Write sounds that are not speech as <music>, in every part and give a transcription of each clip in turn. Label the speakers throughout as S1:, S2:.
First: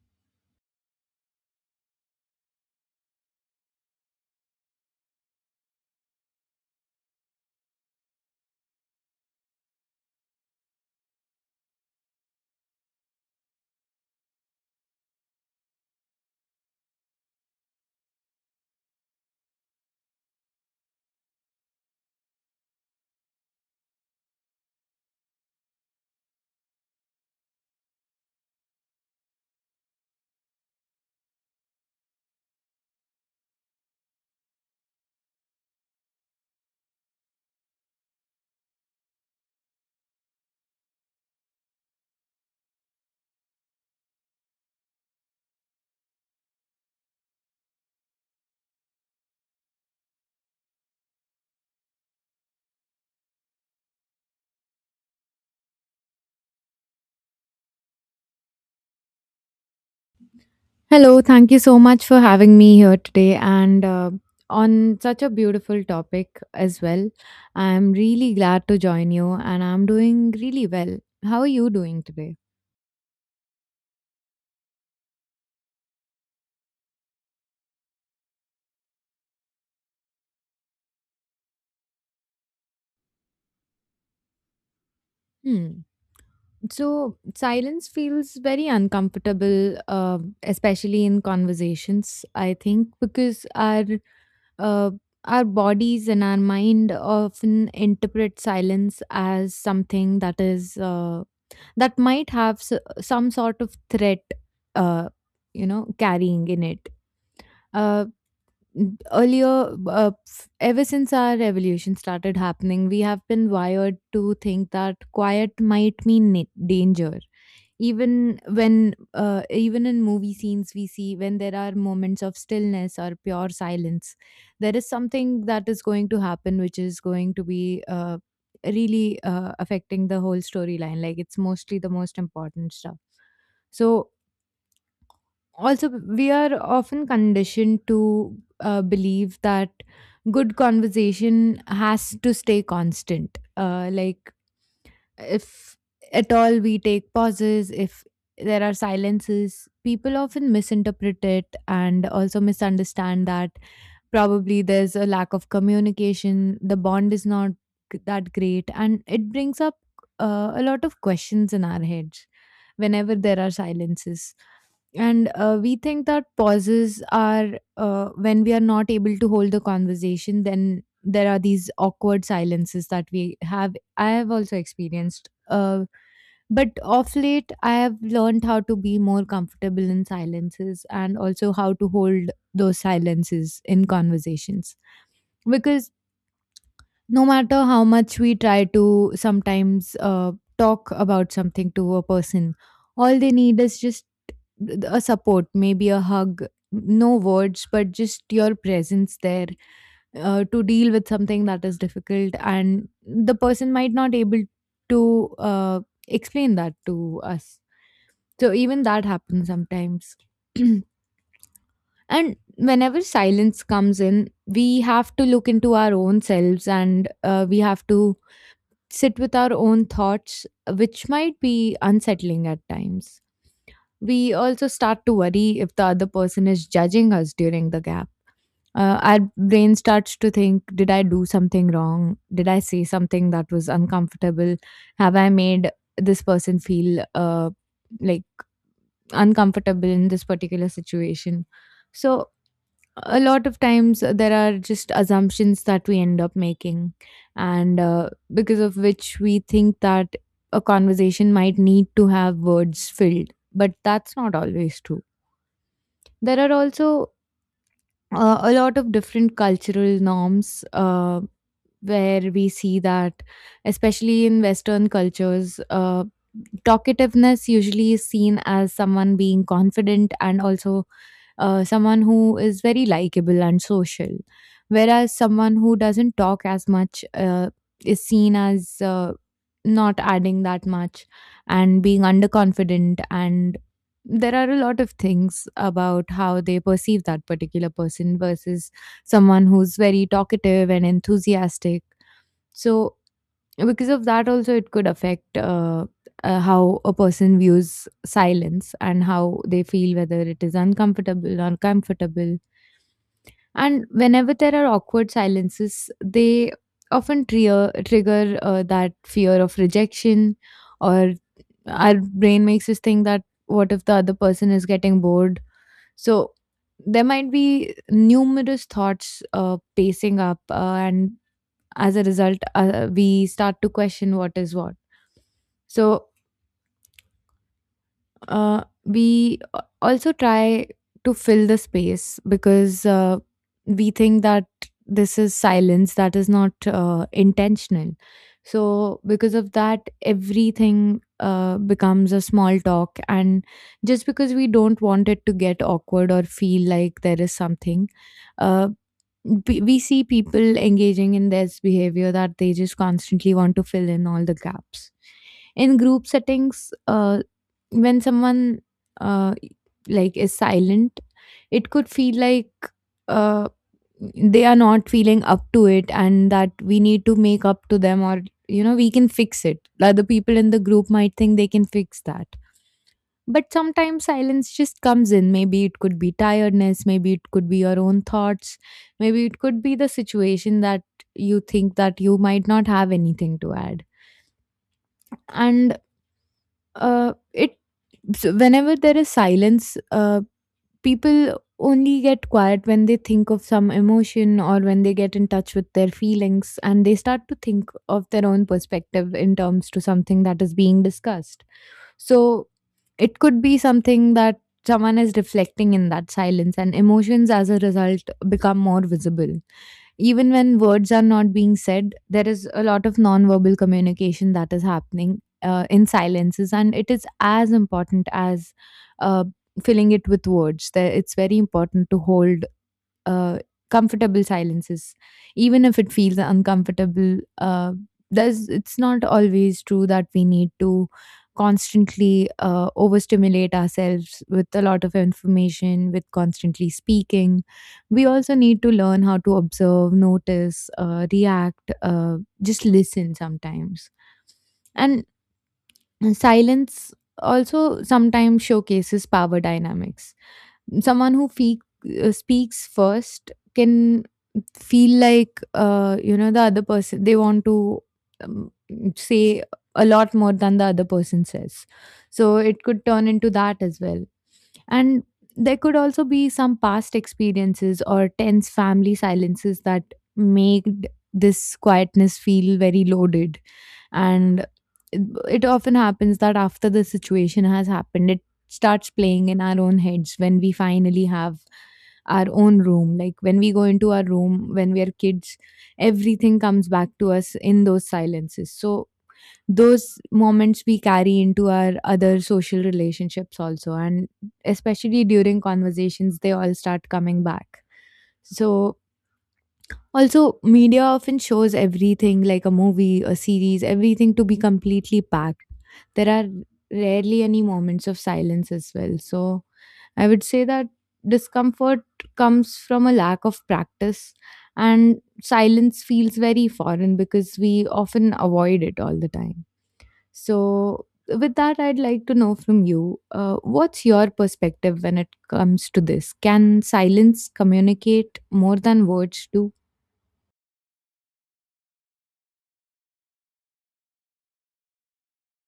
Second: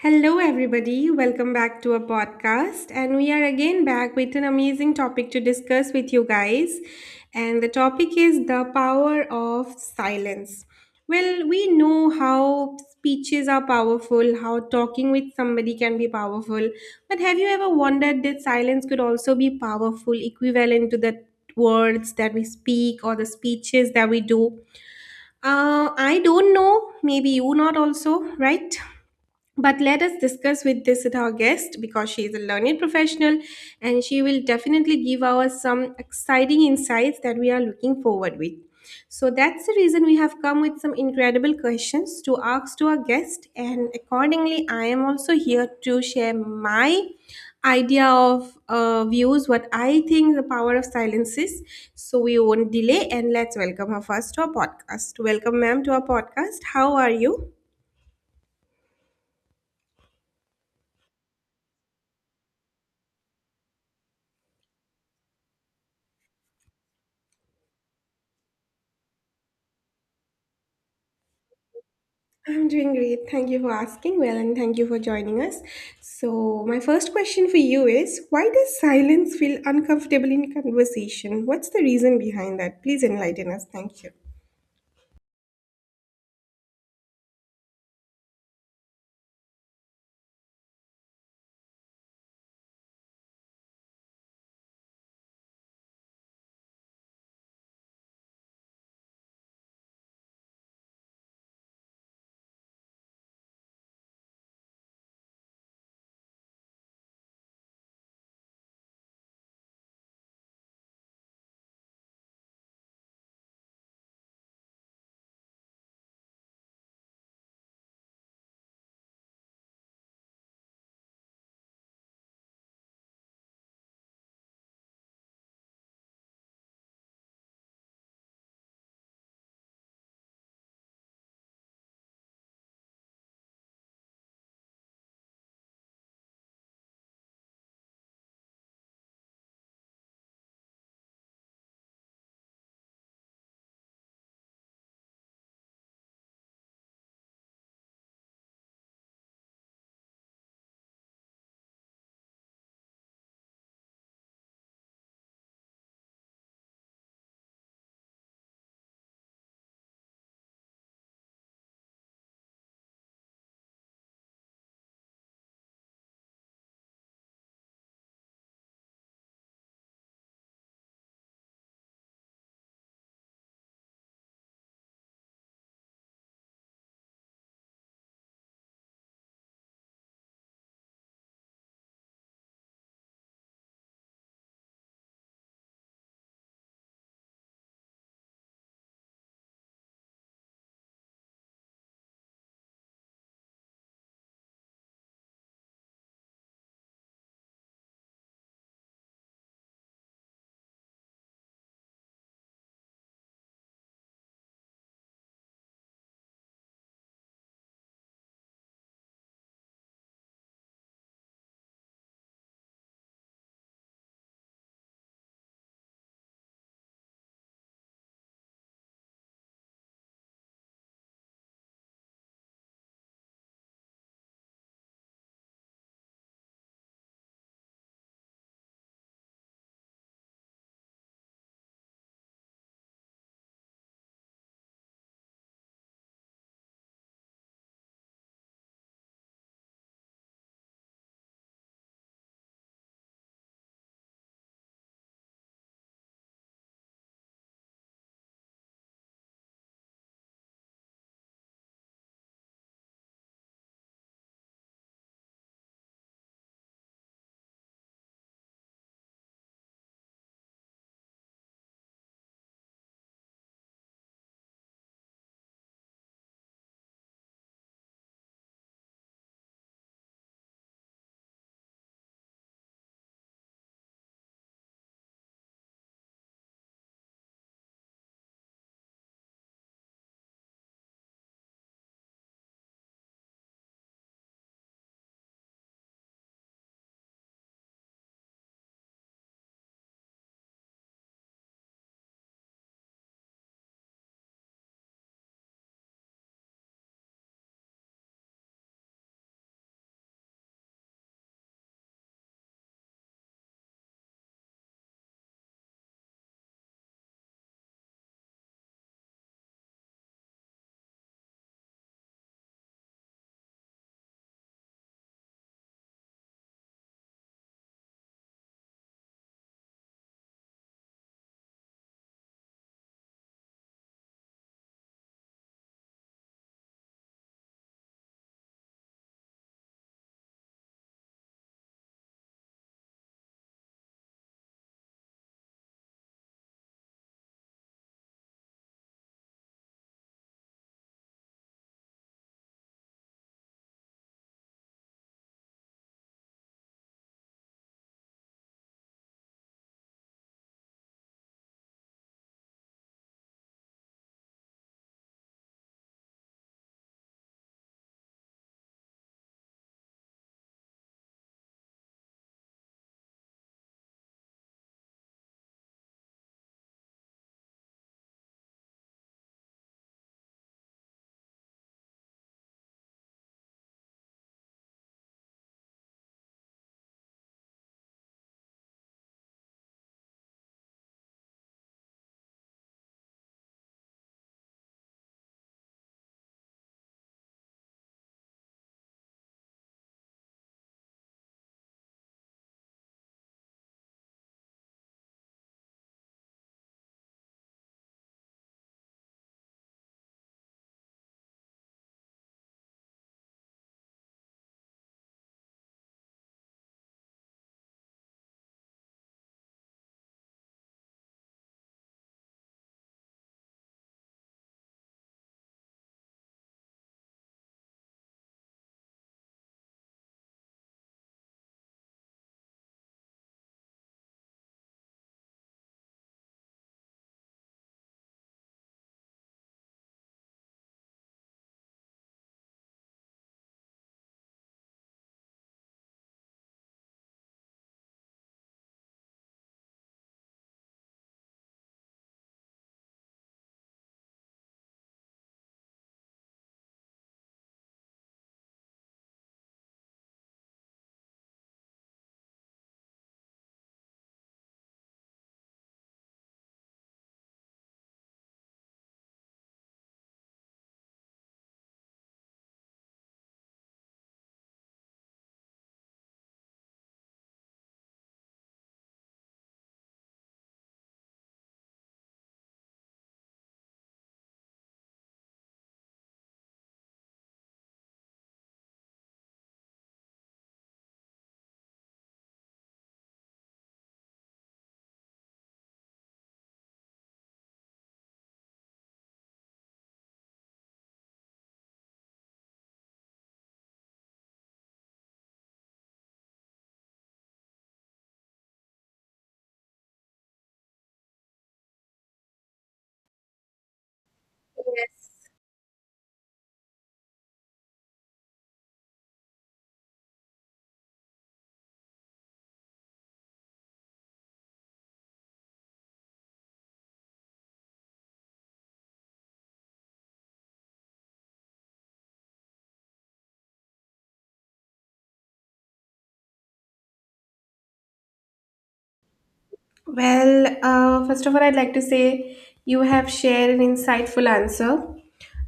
S1: Hello, everybody. Welcome back to our podcast. And we are again back with an amazing topic to discuss with you guys. And the topic is the power of silence. Well, we know how speeches are powerful, how talking with somebody can be powerful. But have you ever wondered that silence could also be powerful, equivalent to the words that we speak or the speeches that we do? I don't know. Maybe you not also, right? But let us discuss with this with our guest because she is a learned professional and she will definitely give us some exciting insights that we are looking forward with. So that's the reason we have come with some incredible questions to ask to our guest, and accordingly I am also here to share my idea of views what I think the power of silence is. So we won't delay and let's welcome her first to our podcast. Welcome ma'am to our podcast. How are you?
S2: Hello, thank you so much for having me here today and on such a beautiful topic as well. I'm really glad to join you and I'm doing really well. How are you doing today?
S1: I'm doing great. Thank you for asking. Well, and thank you for joining us. So, my first question for you is why does silence feel uncomfortable in conversation? What's the reason behind that? Please enlighten us. Thank you.
S2: Hmm. So, silence feels very uncomfortable, especially in conversations, I think, because uh, our bodies and our mind often interpret silence as something that is that might have some sort of threat uh, carrying in it uh, earlier, ever since our revolution started happening, we have been wired to think that quiet might mean danger, even when even in movie scenes we see when there are moments of stillness or pure silence, there is something that is going to happen which is going to be really affecting the whole storyline, like it's mostly the most important stuff. So, also, we are often conditioned to believe that good conversation has to stay constant. Like, if at all we take pauses, if there are silences, people often misinterpret it and also misunderstand that probably there's a lack of communication, the bond is not that great, and it brings up a lot of questions in our heads whenever there are silences. And we think that pauses are when we are not able to hold the conversation, then there are these awkward silences that we have. I have also experienced. But of late, I have learned how to be more comfortable in silences and also how to hold those silences in conversations. Because no matter how much we try to sometimes talk about something to a person, all they need is just a support, maybe a hug, no words, but just your presence there to deal with something that is difficult. And the person might not able to explain that to us, so even that happens sometimes. <clears throat> And whenever silence comes in, we have to look into our own selves, and we have to sit with our own thoughts, which might be unsettling at times. We also start to worry if the other person is judging us during the gap. Our brain starts to think, did I do something wrong? Did I say something that was uncomfortable? Have I made this person feel like uncomfortable in this particular situation. So, a lot of times there are just assumptions that we end up making, and because of which we think that a conversation might need to have words filled, but that's not always true. There are also a lot of different cultural norms where we see that, especially in Western cultures. Talkativeness usually is seen as someone being confident and also someone who is very likable and social, whereas someone who doesn't talk as much is seen as not adding that much, and being underconfident, and there are a lot of things about how they perceive that particular person versus someone who's very talkative and enthusiastic. So yeah, because of that also, it could affect how a person views silence and how they feel whether it is uncomfortable or comfortable. And whenever there are awkward silences, they often trigger that fear of rejection, or our brain makes us think that what if the other person is getting bored. So there might be numerous thoughts pacing up, and as a result we start to question what is what. So we also try to fill the space, because we think that this is silence that is not intentional. So because of that, everything becomes a small talk, and just because we don't want it to get awkward or feel like there is something, uh, we see people engaging in this behavior that they just constantly want to fill in all the gaps. In group settings when someone uh, like is silent, it could feel like uh, they are not feeling up to it, and that we need to make up to them, or you know we can fix it. Other people in the group might think they can fix that, but sometimes silence just comes in. Maybe it could be tiredness, maybe it could be your own thoughts, maybe it could be the situation that you think that you might not have anything to add. And it so whenever there is silence, people only get quiet when they think of some emotion, or when they get in touch with their feelings and they start to think of their own perspective in terms to something that is being discussed. So it could be something that someone is reflecting in that silence, and emotions as a result become more visible. Even when words are not being said, there is a lot of nonverbal communication that is happening in silences, and it is as important as uh, filling it with words. There, it's very important to hold uh, comfortable silences, even if it feels uncomfortable. It's not always true that we need to constantly overstimulate ourselves with a lot of information, with constantly speaking. We also need to learn how to observe, notice, react, just listen sometimes. And <clears throat> silence also sometimes showcases power dynamics. Someone who speaks first can feel like the other person, they want to um, say a lot more than the other person says. So it could turn into that as well. And there could also be some past experiences or tense family silences that made this quietness feel very loaded. And it, it often happens that after the situation has happened, it starts playing in our own heads when we finally have our own room, like when we go into our room when we are kids, everything comes back to us in those silences. So those moments we carry into our other social relationships also, and especially during conversations they all start coming back. So also, media often shows everything, like a movie, a series, everything to be completely packed. There are rarely any moments of silence as well. So, I would say that discomfort comes from a lack of practice, and silence feels very foreign because we often avoid it all the time. So, with that, I'd like to know from you, what's your perspective when it comes to this? Can silence communicate more than words do?
S1: Well, first of all, I'd like to say you have shared an insightful answer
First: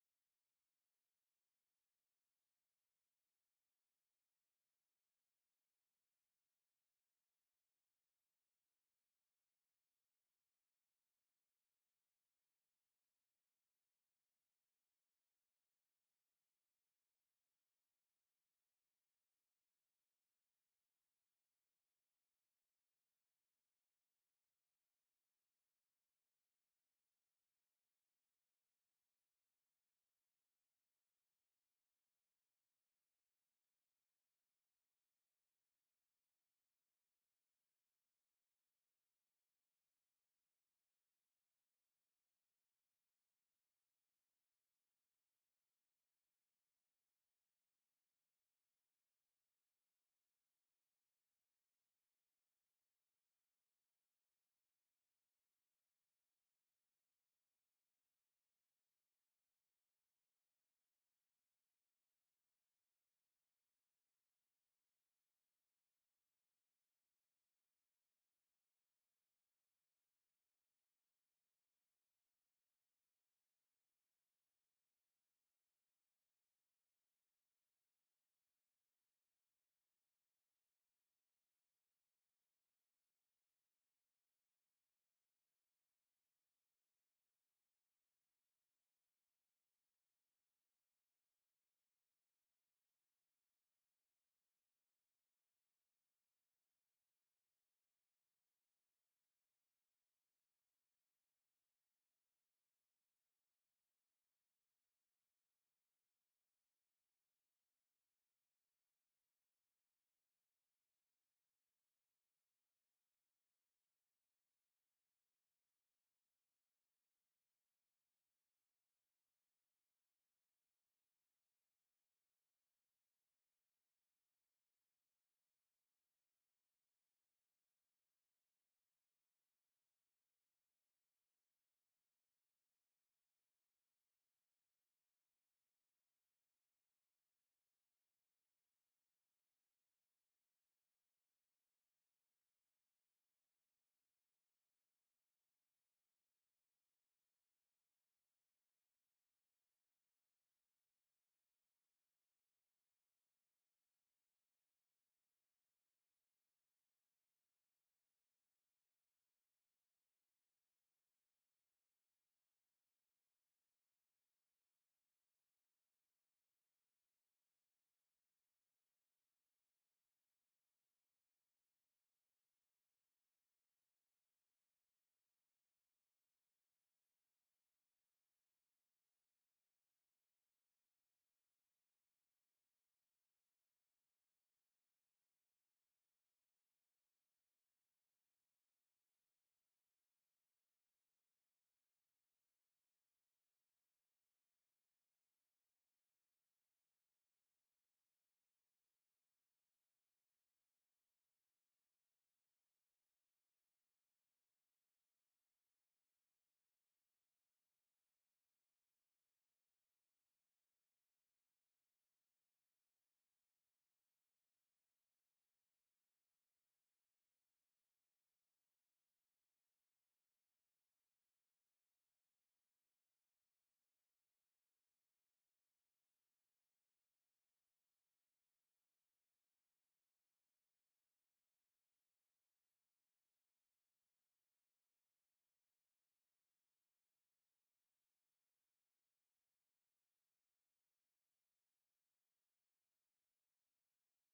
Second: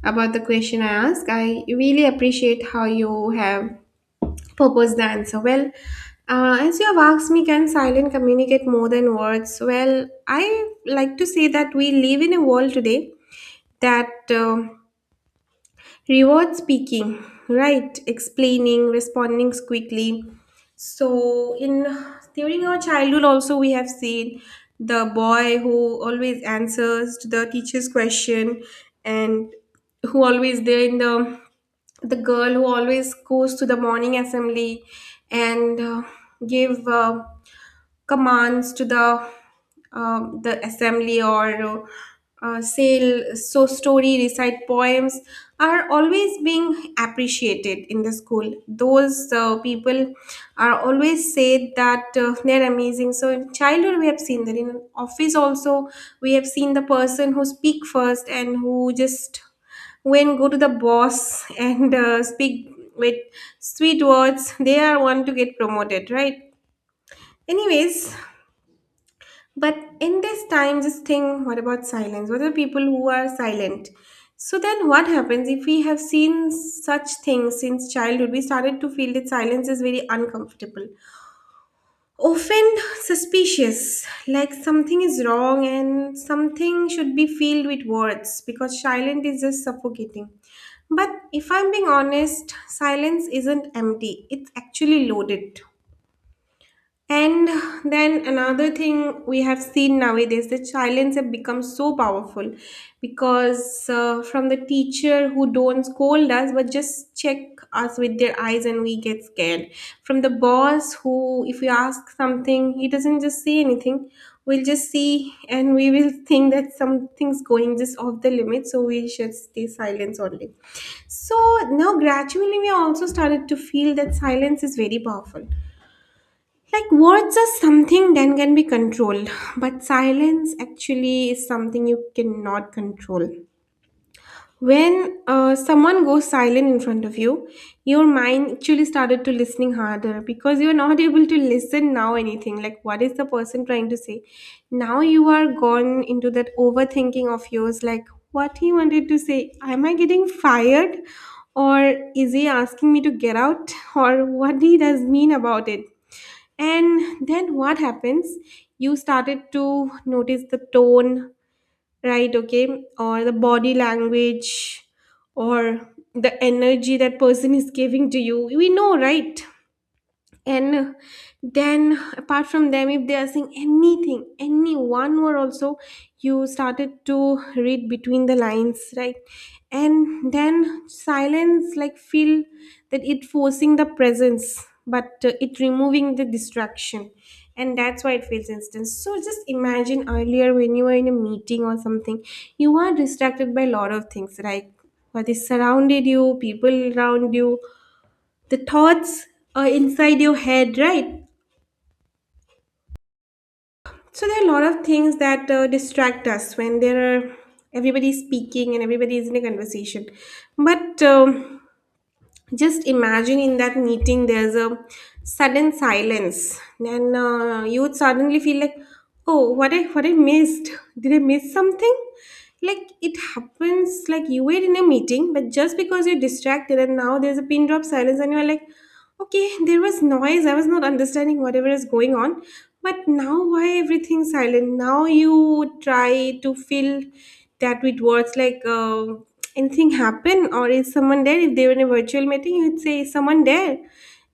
S1: about the question I asked. I really appreciate how you have proposed the answer. Well, as you have asked me, can silence communicate more than words? Well, I like to say that we live in a world today that reward speaking, right? Explaining, responding quickly. So in during our childhood also we have seen the boy who always answers to the teacher's question, and who always there in the girl who always goes to the morning assembly, and give commands to the assembly, or sale so story recite poems are always being appreciated in the school. Those people are always said that they're amazing. So in childhood we have seen that. In office also we have seen the person who speak first and who just when go to the boss <laughs> and speak with sweet words, they are one to get promoted, right? Anyways, but in this time, just think, what about silence? What are people who are silent? So then, what happens if we have seen such things since childhood? We started to feel that silence is very uncomfortable, often suspicious, like something is wrong and something should be filled with words because silent is just suffocating. But if I'm being honest, silence isn't empty, it's actually loaded. And then another thing we have seen nowadays, that silence have become so powerful because from the teacher who don't scold us but just check us with their eyes, and we get scared. From the boss who, if we ask something, he doesn't just say anything. We'll just see and we will think that something's going just off the limit, so we should stay silent only. So now gradually we also started to feel that silence is very powerful. Like words are something that can be controlled, but silence actually is something you cannot control. When someone goes silent in front of you, your mind actually started to listening harder because you're not <laughs> able to listen now anything. Like what is the person trying to say? Now you are gone into that overthinking of yours. Like what he wanted to say. Am I getting fired, or is he asking me to get out, <laughs> or what he does mean about it? And then what happens? You started to notice the tone, right? Okay, or the body language, or the energy that person is giving to you. We know, right? And then apart from them, if they are saying anything, any one word also, you started to read between the lines, right? And then silence like feel that it forcing the presence, but it removing the distraction, and that's why it feels instant. So just imagine earlier when you were in a meeting or something, you are distracted by a lot of things, like what is surrounded you, people around you, the thoughts are inside your head, right? So there are a lot of things that distract us when there are everybody speaking and everybody is in a conversation. But just imagine in that meeting there's a sudden silence, and you would suddenly feel like, oh, what I missed, did I miss something? Like it happens, like you were in a meeting, but just because you're distracted and now there's a pin drop silence, and you're like, okay, there was noise. I was not understanding whatever is going on. But now why everything silent? Now you try to fill that with words, like anything happen or is someone there? If they were in a virtual meeting, you'd say, "Is someone there."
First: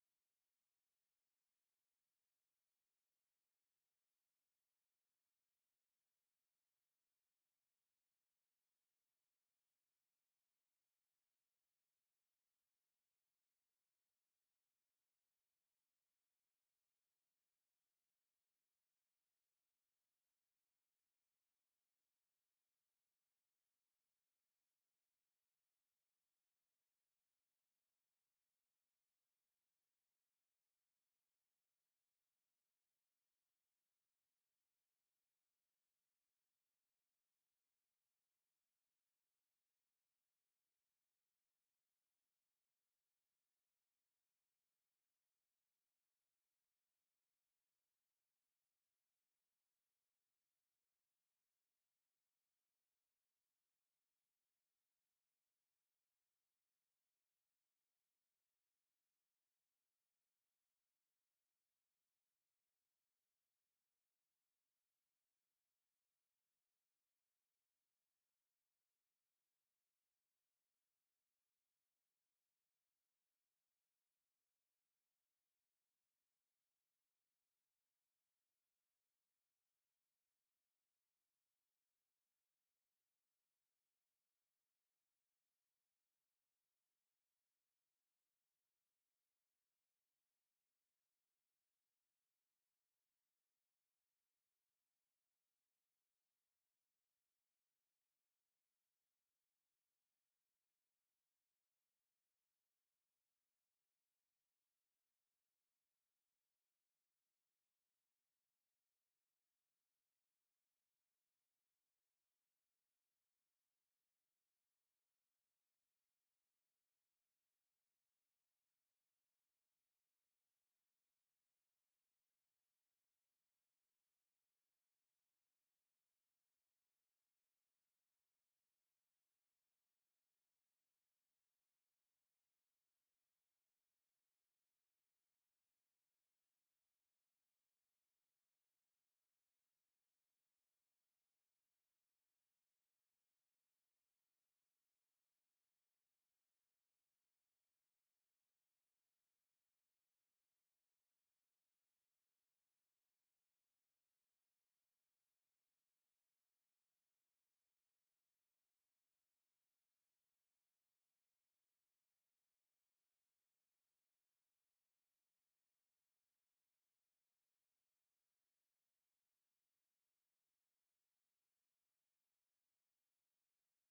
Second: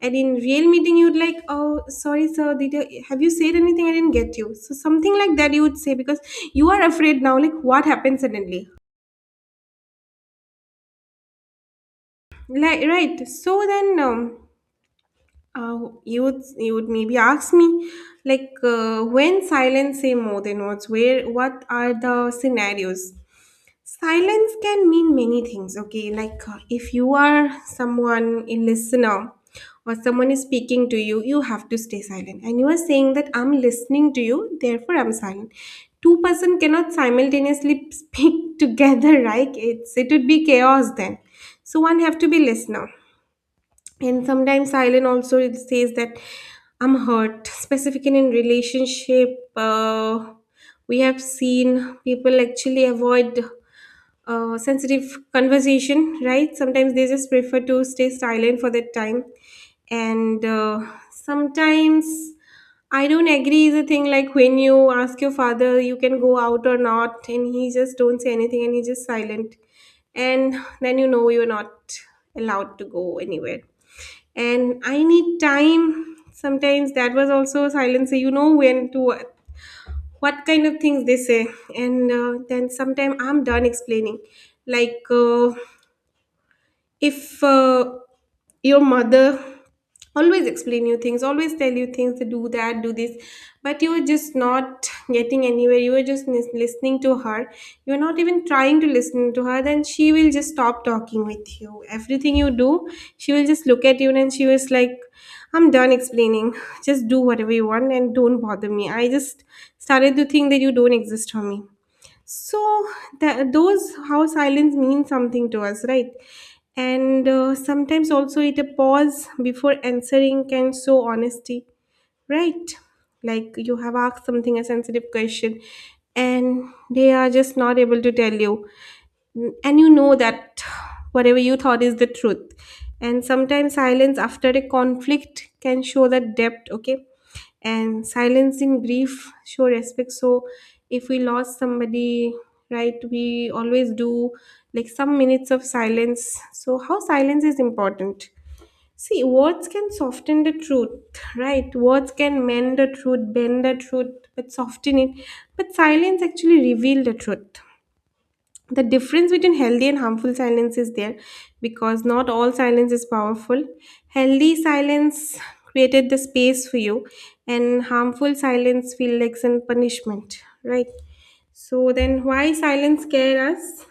S1: And in real meeting, you'd like, oh, sorry, sir, have you said anything? I didn't get you. So something like that you would say because you are afraid now. Like what happened suddenly? Like right. So then, you would maybe ask me like when silence say more than words, where what are the scenarios. Silence can mean many things, okay, like if you are someone a listener, or someone is speaking to you, you have to stay silent, and you are saying that I'm listening to you, therefore I'm silent. Two person cannot simultaneously <laughs> speak together, right? It would be chaos then. So one have to be listener. And sometimes silence also it says that I'm hurt, specifically in relationship. We have seen people actually avoid sensitive conversation, right? Sometimes they just prefer to stay silent for that time. And sometimes I don't agree is a thing, like when you ask your father you can go out or not, and he just don't say anything, and he's just silent, and then you know you're not allowed to go anywhere. And I need time sometimes, that was also silence. So you know when to what kind of things they say. And then sometime I'm done explaining, like if your mother always explain you things, always tell you things, do that, do this, but you are just not getting anywhere, you are just listening to her, you're not even trying to listen to her. Then she will just stop talking with you. Everything you do, she will just look at you and she was like, I'm done explaining. Just do whatever you want, and don't bother me. I just started to think that you don't exist for me. So that those how silence means something to us, right? And sometimes also it a pause before answering can show honesty, right? Like you have asked something, a sensitive question, and they are just not able to tell you, and you know that whatever you thought is the truth. And sometimes silence after a conflict can show the depth, okay? And silencing grief show respect. So if we lost somebody, right, we always do like some minutes of silence. So how silence is important. See, words can soften the truth, right? Words can mend the truth, bend the truth, but soften it. But silence actually reveal the truth. The difference between healthy and harmful silence is there, because not all silence is powerful. Healthy silence created the space for you, and harmful silence feels like some punishment, right? So then why silence scare us?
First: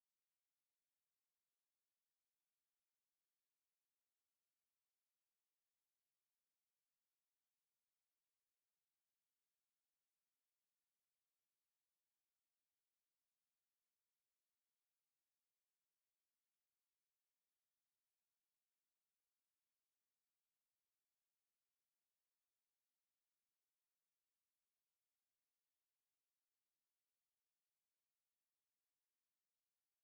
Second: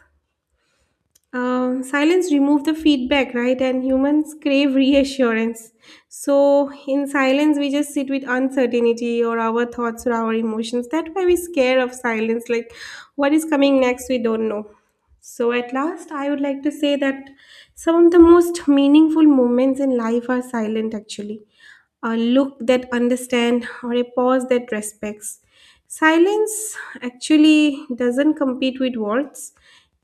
S1: Silence remove the feedback, right? And humans crave reassurance. So in silence, we just sit with uncertainty or our thoughts or our emotions. That's why we scare of silence. Like what is coming next, we don't know. So at last, I would like to say that some of the most meaningful moments in life are silent actually, a look that understands or a pause that respects. Silence actually doesn't compete with words,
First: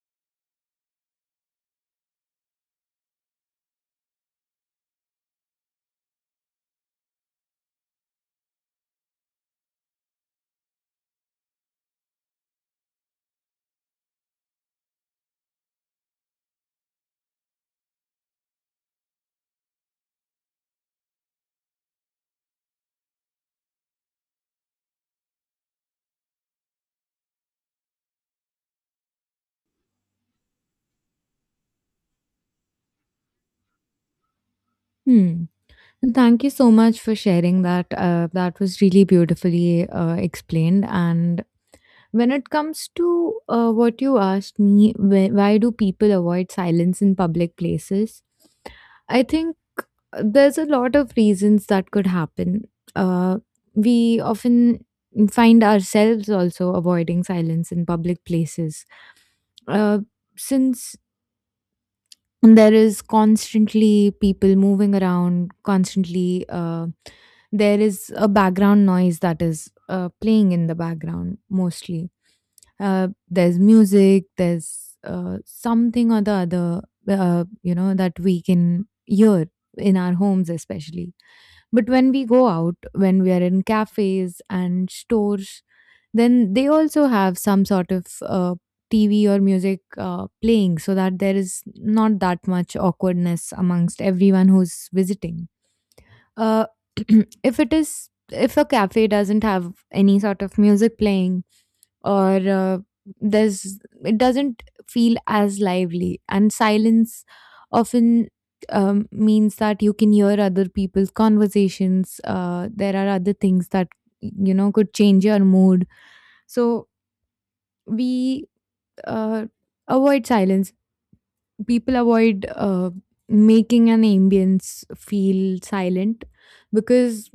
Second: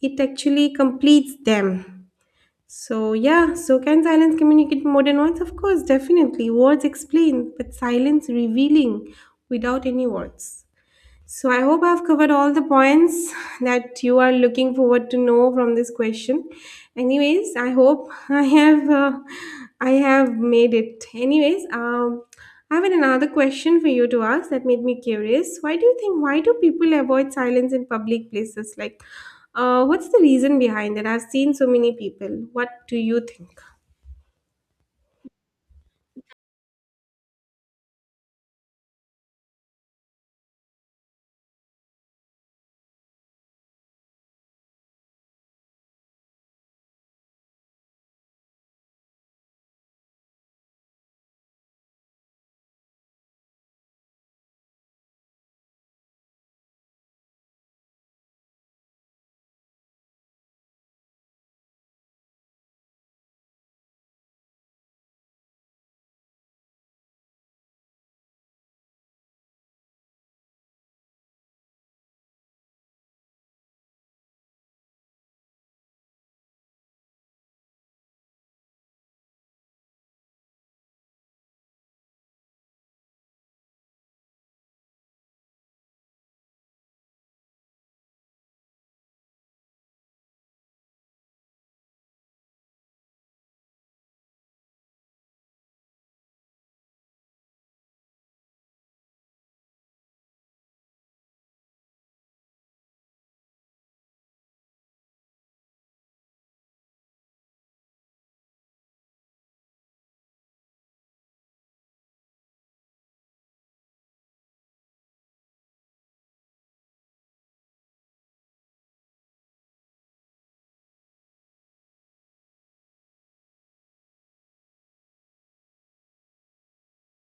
S1: it actually completes them. So, yeah, so can silence communicate more than words? Of course, definitely. Words explain, but silence revealing without any words. So I hope I've covered all the points that you are looking forward to know from this question. Anyways, I hope I have made it. Anyways, I have another question for you to ask that made me curious. Why do you think? Why do people avoid silence in public places? Like, what's the reason behind it? I've seen so many people. What do you think?
S2: Hmm. And thank you so much for sharing that. That was really beautifully explained. And when it comes to what you asked me, why do people avoid silence in public places? I think there's a lot of reasons that could happen. Uh, we often find ourselves also avoiding silence in public places. Uh, since there is constantly people moving around, constantly there is a background noise that is playing in the background mostly. There's music, there's something or the other that we can hear in our homes especially, but when we go out, when we are in cafes and stores, then they also have some sort of TV or music playing, so that there is not that much awkwardness amongst everyone who's visiting. Uh, <clears throat> if it is If a cafe doesn't have any sort of music playing, or there's it doesn't feel as lively, and silence often means that you can hear other people's conversations, there are other things that you know could change your mood. So we uh, avoid silence. People avoid making an ambience feel silent because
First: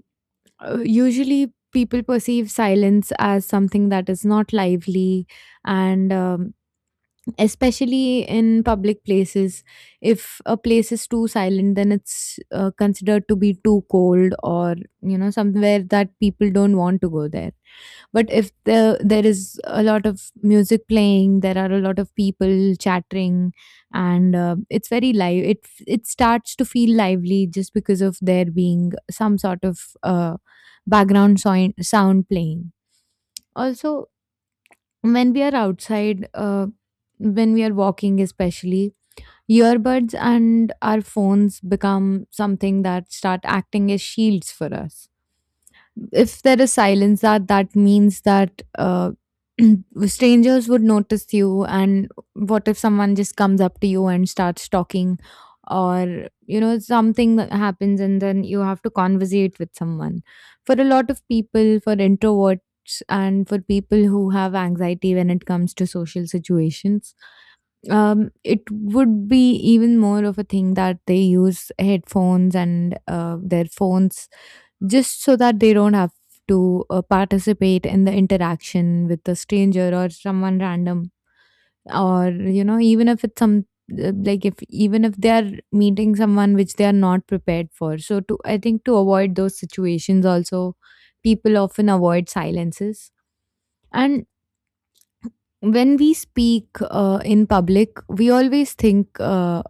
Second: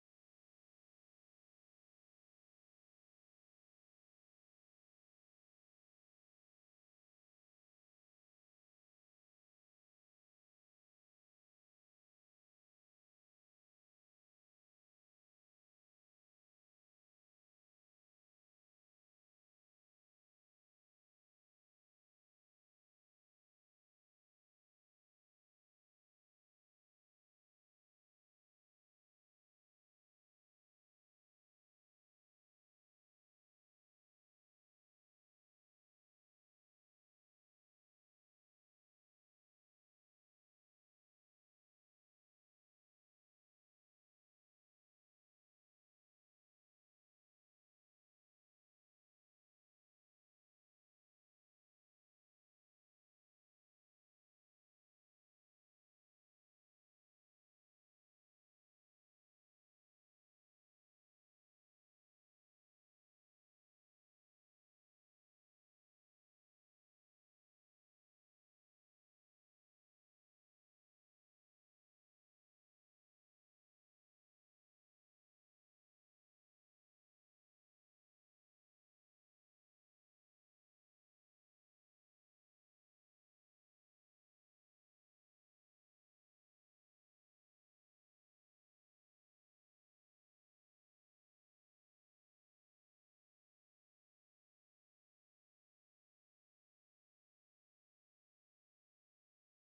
S2: usually people perceive silence as something that is not lively, and especially in public places, if a place is too silent then it's considered to be too cold, or you know, somewhere that people don't want to go there. But if the, there is a lot of music playing, there are a lot of people chattering, and it's very live, it starts to feel lively just because of there being some sort of sound playing. Also, when we are outside, when we are walking especially, earbuds and our phones become something that start acting as shields for us. If there is silence, that means that <clears throat> strangers would notice you, and what if someone just comes up to you and starts talking, or you know, something that happens and then you have to conversate with someone. For a lot of people, for introverts and for people who have anxiety when it comes to social situations, it would be even more of a thing that they use headphones and their phones, just so that they don't have to participate in the interaction with a stranger or someone random. Or you know, even if it's some like, if even if they are meeting someone which they are not prepared for, so to I think to avoid those situations also, people often avoid silences. And when we speak in public, we always think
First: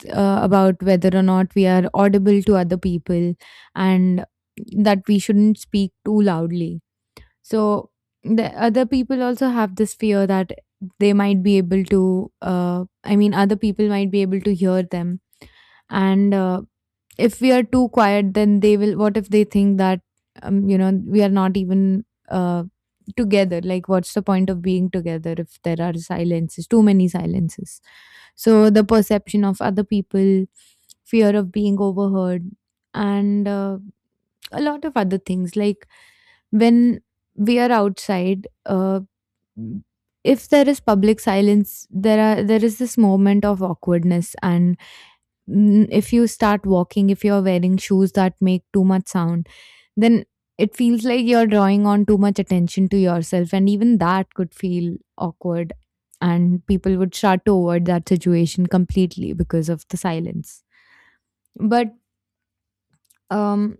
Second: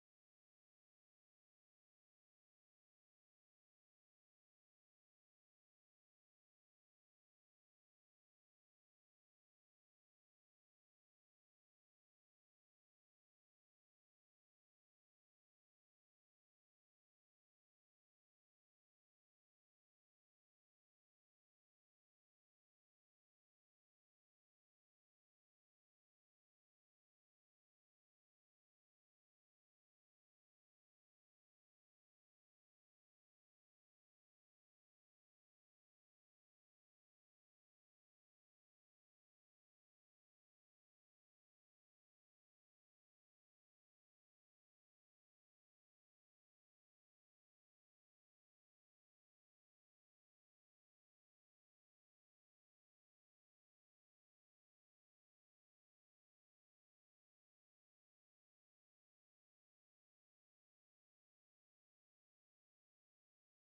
S2: about whether or not we are audible to other people, and that we shouldn't speak too loudly. So the other people also have this fear that they might be able to, I mean, other people might be able to hear them. And if we are too quiet, then they will, what if they think that you know, we are not even together, like what's the point of being together if there are silences, too many silences. So the perception of other people, fear of being overheard, and a lot of other things, like when we are outside, if there is public silence, there is this moment of awkwardness. And if you start walking, if you're wearing shoes that make too much sound, then it feels like you're drawing on too much attention to yourself. And even that could feel awkward. And people would start to avoid that situation completely because of the silence. But um,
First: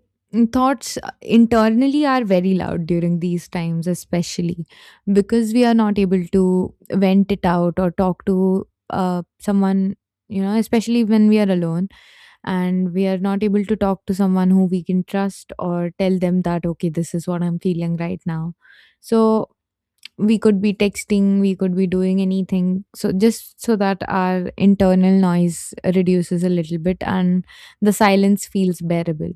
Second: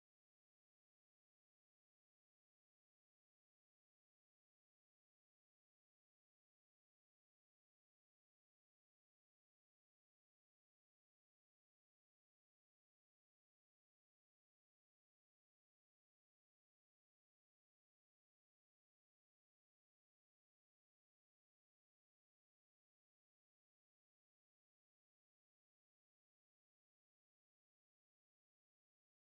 S2: thoughts internally are very loud during these times, especially because we are not able to vent it out or talk to someone, you know, especially when we are alone and we are not able to talk to someone who we can trust or tell them that okay, this is what I'm feeling right now. So we could be texting, we could be doing anything, so just so that our internal noise reduces a little bit and the silence feels bearable.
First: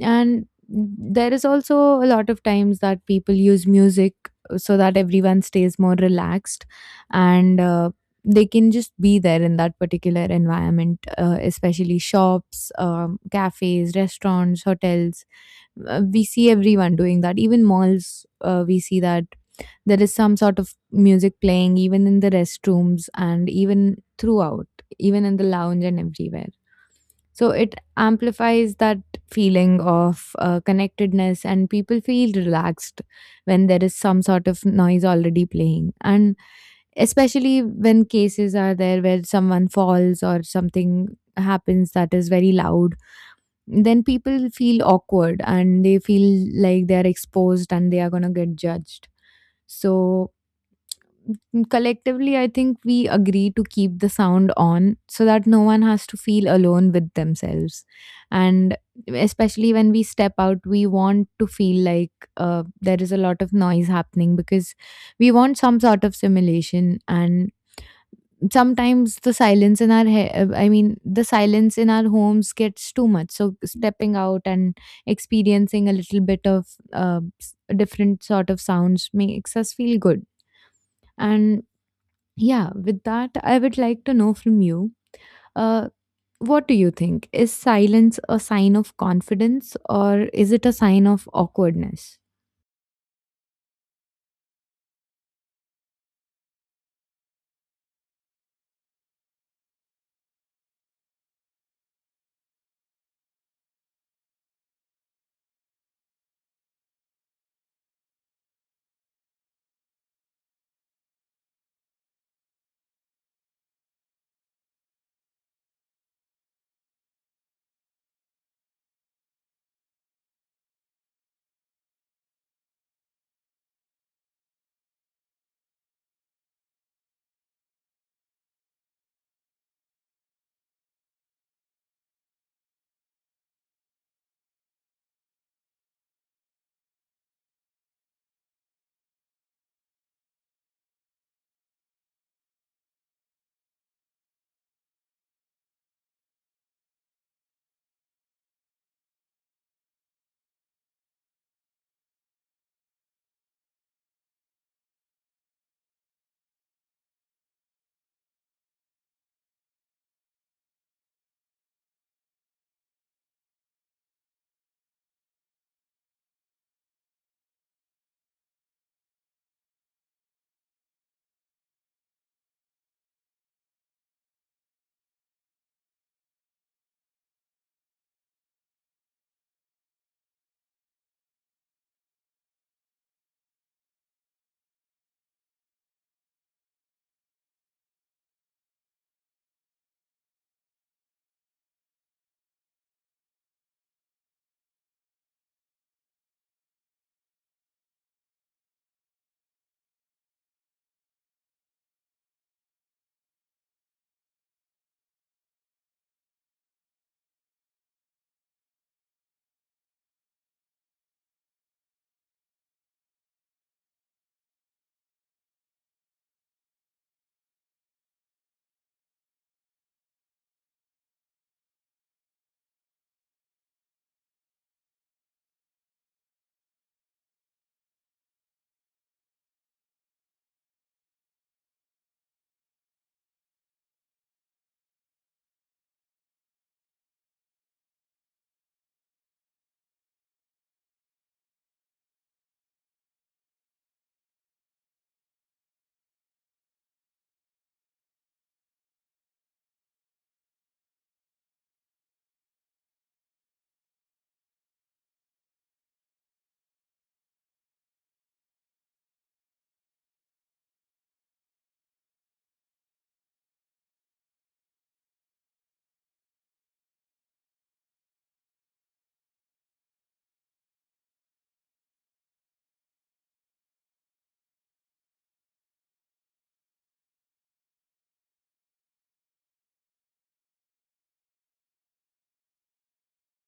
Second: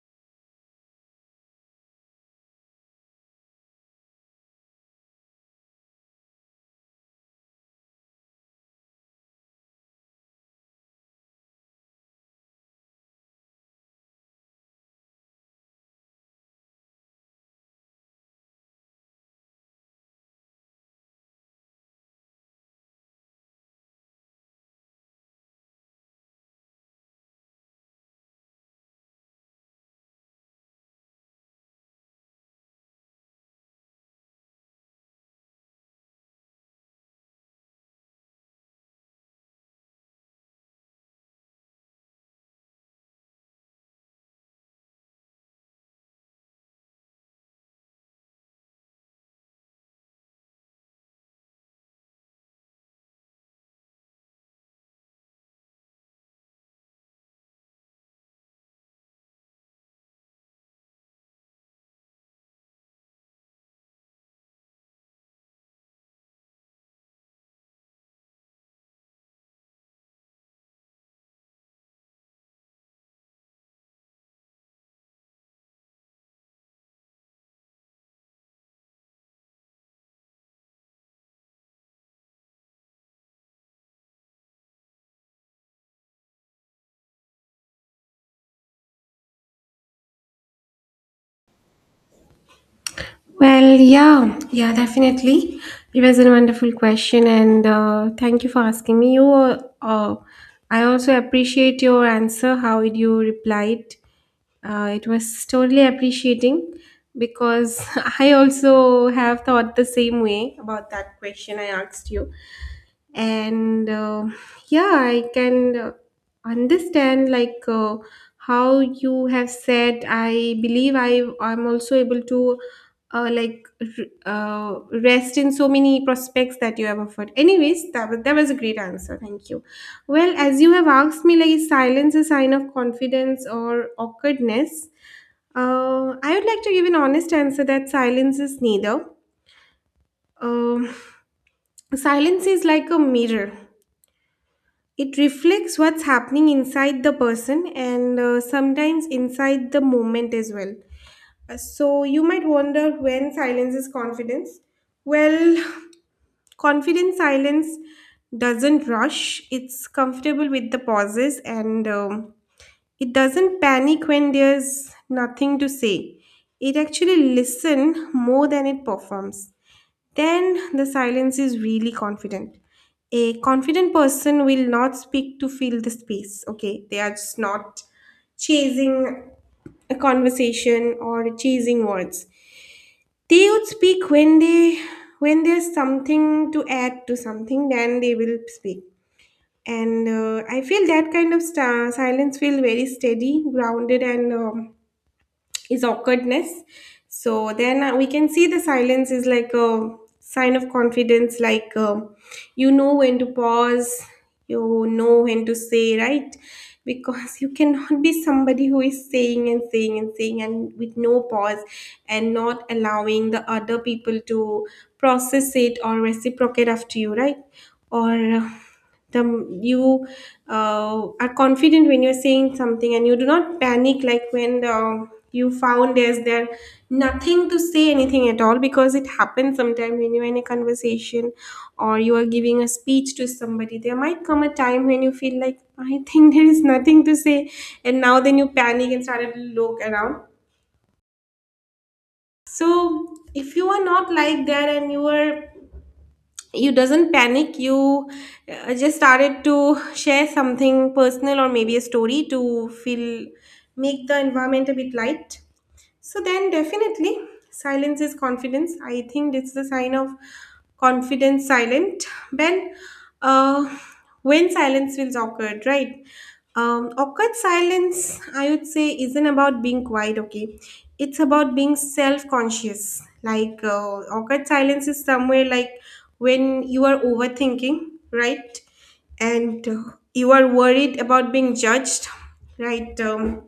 S2: And there is also a lot of times that people use music so that everyone stays more relaxed and they can just be there in that particular environment, especially shops, cafes, restaurants, hotels. We see everyone doing that, even malls, we see that there is some sort of music playing even in the restrooms, and even throughout, even in the lounge and everywhere. So it amplifies that feeling of connectedness, and people feel relaxed when there is some sort of noise already playing. And especially when cases are there where someone falls or something happens that is very loud, then people feel awkward and they feel like they are exposed and they are going to get judged. So collectively I think we agree to keep the sound on so that no one has to feel alone with themselves. And especially when we step out, we want to feel like there is a lot of noise happening because we want some sort of stimulation. And sometimes the silence in our he- I mean, the silence in our homes gets too much, so stepping out and experiencing a little bit of uh, s- different sort of sounds makes us feel good. And yeah, with that, I would like to know from you, uh, what do you think? Is silence a sign of confidence or is it a sign of awkwardness?
S1: Well, yeah, yeah, definitely. It was a wonderful question, and thank you for asking me. I also appreciate your answer. How you replied, it was totally appreciating because <laughs> I also have thought the same way about that question I asked you, and yeah, I can understand like how you have said. I believe I'm also able to like rest in so many prospects that you have offered. Anyways, that was a great answer. Thank you. Well, as you have asked me, like, is silence a sign of confidence or awkwardness? I would like to give an honest answer that silence is neither. Um, Silence is like a mirror. It reflects what's happening inside the person and sometimes inside the moment as well. So you might wonder when silence is confidence. Well, <sighs> confident silence doesn't rush. It's comfortable with the pauses, and it doesn't panic when there's nothing to say. It actually listen more than it performs. Then the silence is really confident. A confident person will not speak to fill the space. Okay, they are just not chasing a conversation or chasing words. They would speak when they when there's something to add to something, then they will speak, and I feel that kind of sta silence feel very steady, grounded, and is awkwardness. So then we can see the silence is like a sign of confidence, like, you know when to pause, you know when to say, right? Because you cannot be somebody who is saying and saying and saying and with no pause and not allowing the other people to process it or reciprocate after you, right? Or the you Are confident when you're saying something and you do not panic like when you found there's there nothing to say anything at all, because it happens sometimes when you're in a conversation or you are giving a speech to somebody. There might come a time when you feel like, I think <laughs> there is nothing to say, and now then you panic and started to look around. So if you are not like that, and you are you doesn't panic, you just started to share something personal or maybe a story to feel, make the environment a bit light. So then definitely silence is confidence. I think it's the sign of confidence silent. When uh, when silence feels awkward, right? Awkward silence, I would say, isn't about being quiet, okay? It's about being self conscious. Like, awkward silence is somewhere like when you are overthinking, right? And you are worried about being judged, right?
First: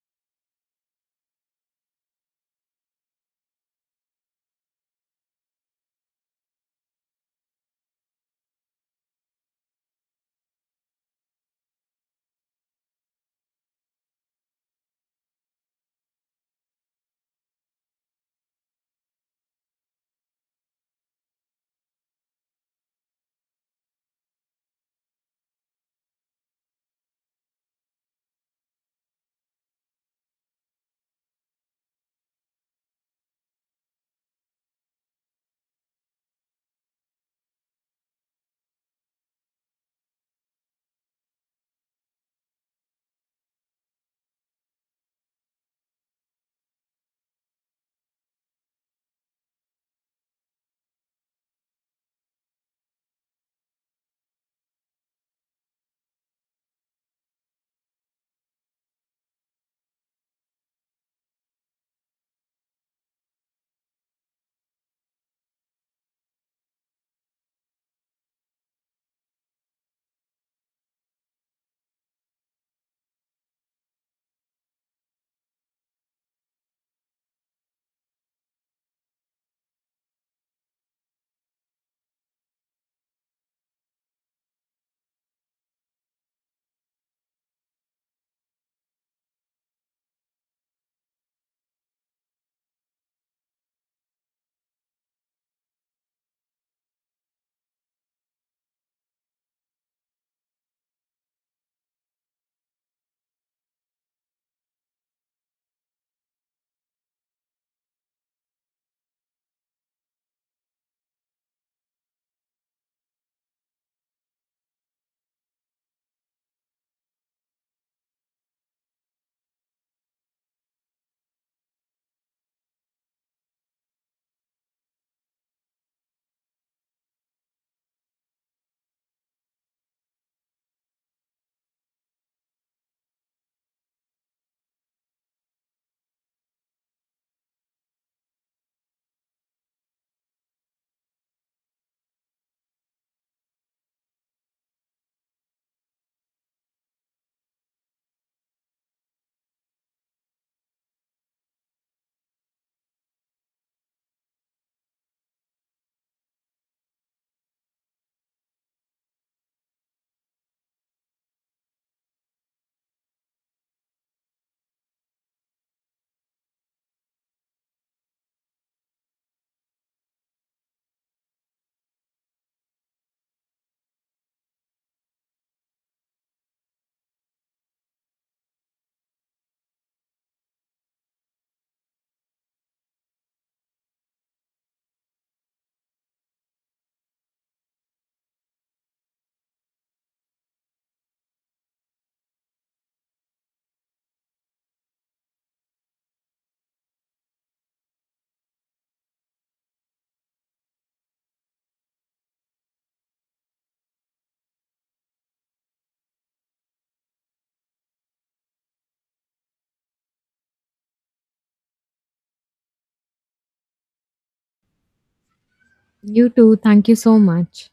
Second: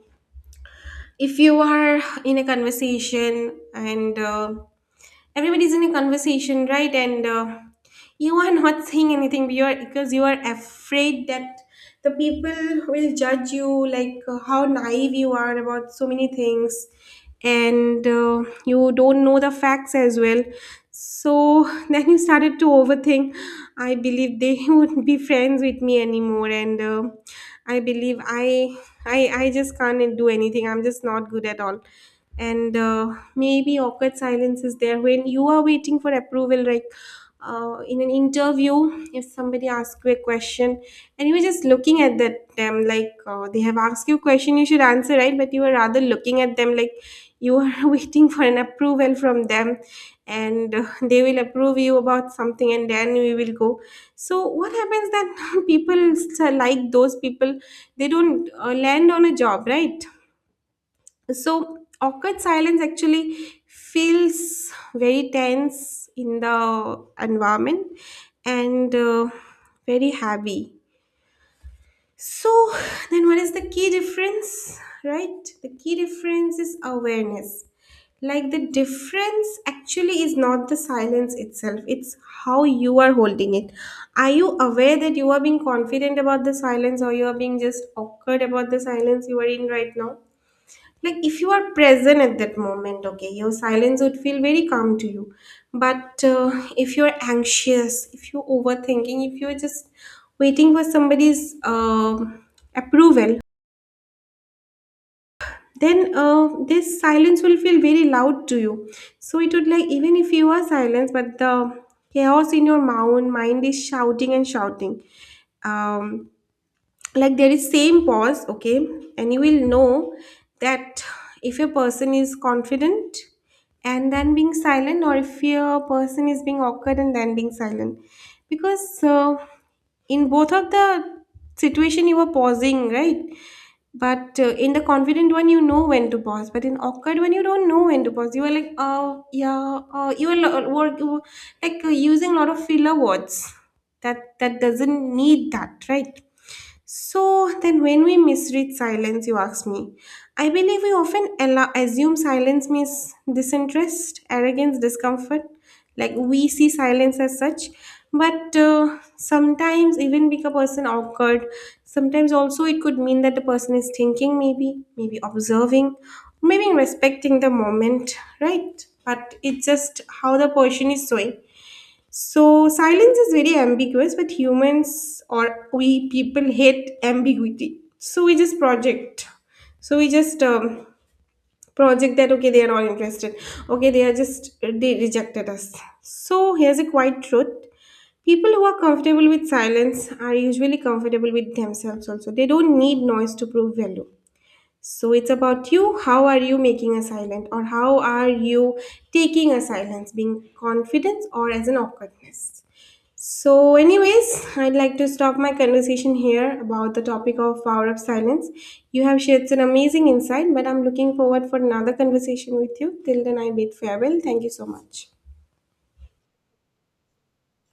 S1: If you are in a conversation, and everybody's in a conversation, right, and you are not <laughs> saying anything, but you are, because you are afraid that the people will judge you like, how naive you are about so many things, and you don't know the facts as well. So <laughs> then you started to overthink. I believe they <laughs> would not be friends with me anymore, and I believe I just can't do anything, I'm just not good at all. And maybe awkward silence is there when you are waiting for approval, like, in an interview, if somebody asks you a question and you are just looking at that them, like, they have asked you a question, you should answer, right? But you are rather looking at them like you are <laughs> waiting for an approval from them, and they will approve you about something and then we will go. So what happens that <laughs> people like those people, they don't land on a job, right? So awkward silence actually feels very tense in the environment, and very heavy. So <sighs> then what is the key difference? Right? The key difference is awareness. Like, the difference actually is not the silence itself, it's how you are holding it. Are you aware that you are being confident about the silence, or you are being just awkward about the silence you are in right now? Like, if you are present at that moment, okay, your silence would feel very calm to you. But if you're anxious, if you're overthinking, if you're just waiting for somebody's approval, then this silence will feel very loud to you. So it would like, even if you are silent, but the chaos in your mind is shouting and shouting. um, like, there is same pause, okay, and you will know that if a person is confident and then being silent, or if a person is being awkward and then being silent. Because in both of the situation you were pausing, right? But in the confident one, you know when to pause, but in awkward one you don't know when to pause. You are like, oh yeah, you are lo- work you were, like, using a lot of filler words, that doesn't need that, right? So then, when we misread silence, you ask me, I believe we often allow, assume silence means disinterest, arrogance, discomfort. Like, we see silence as such, but sometimes even make a person awkward. Sometimes also it could mean that the person is thinking, maybe, maybe observing, maybe respecting the moment, right? But it's just how the person is showing. So silence is very ambiguous, but humans, or we people, hate ambiguity. So we just project. So we just project that okay, they are not interested. Okay, they are just they rejected us. So here's a quiet truth. People who are comfortable with silence are usually comfortable with themselves also. They don't need noise to prove value. So it's about you. How are you making a silent, or how are you taking a silence, being confidence or as an awkwardness? So, anyways, I'd like to stop my conversation here about the topic of power of silence. You have shared an amazing insight, but I'm looking forward for another conversation with you. Till then, I bid farewell. Thank you so much.
S2: You too. Thank you so much.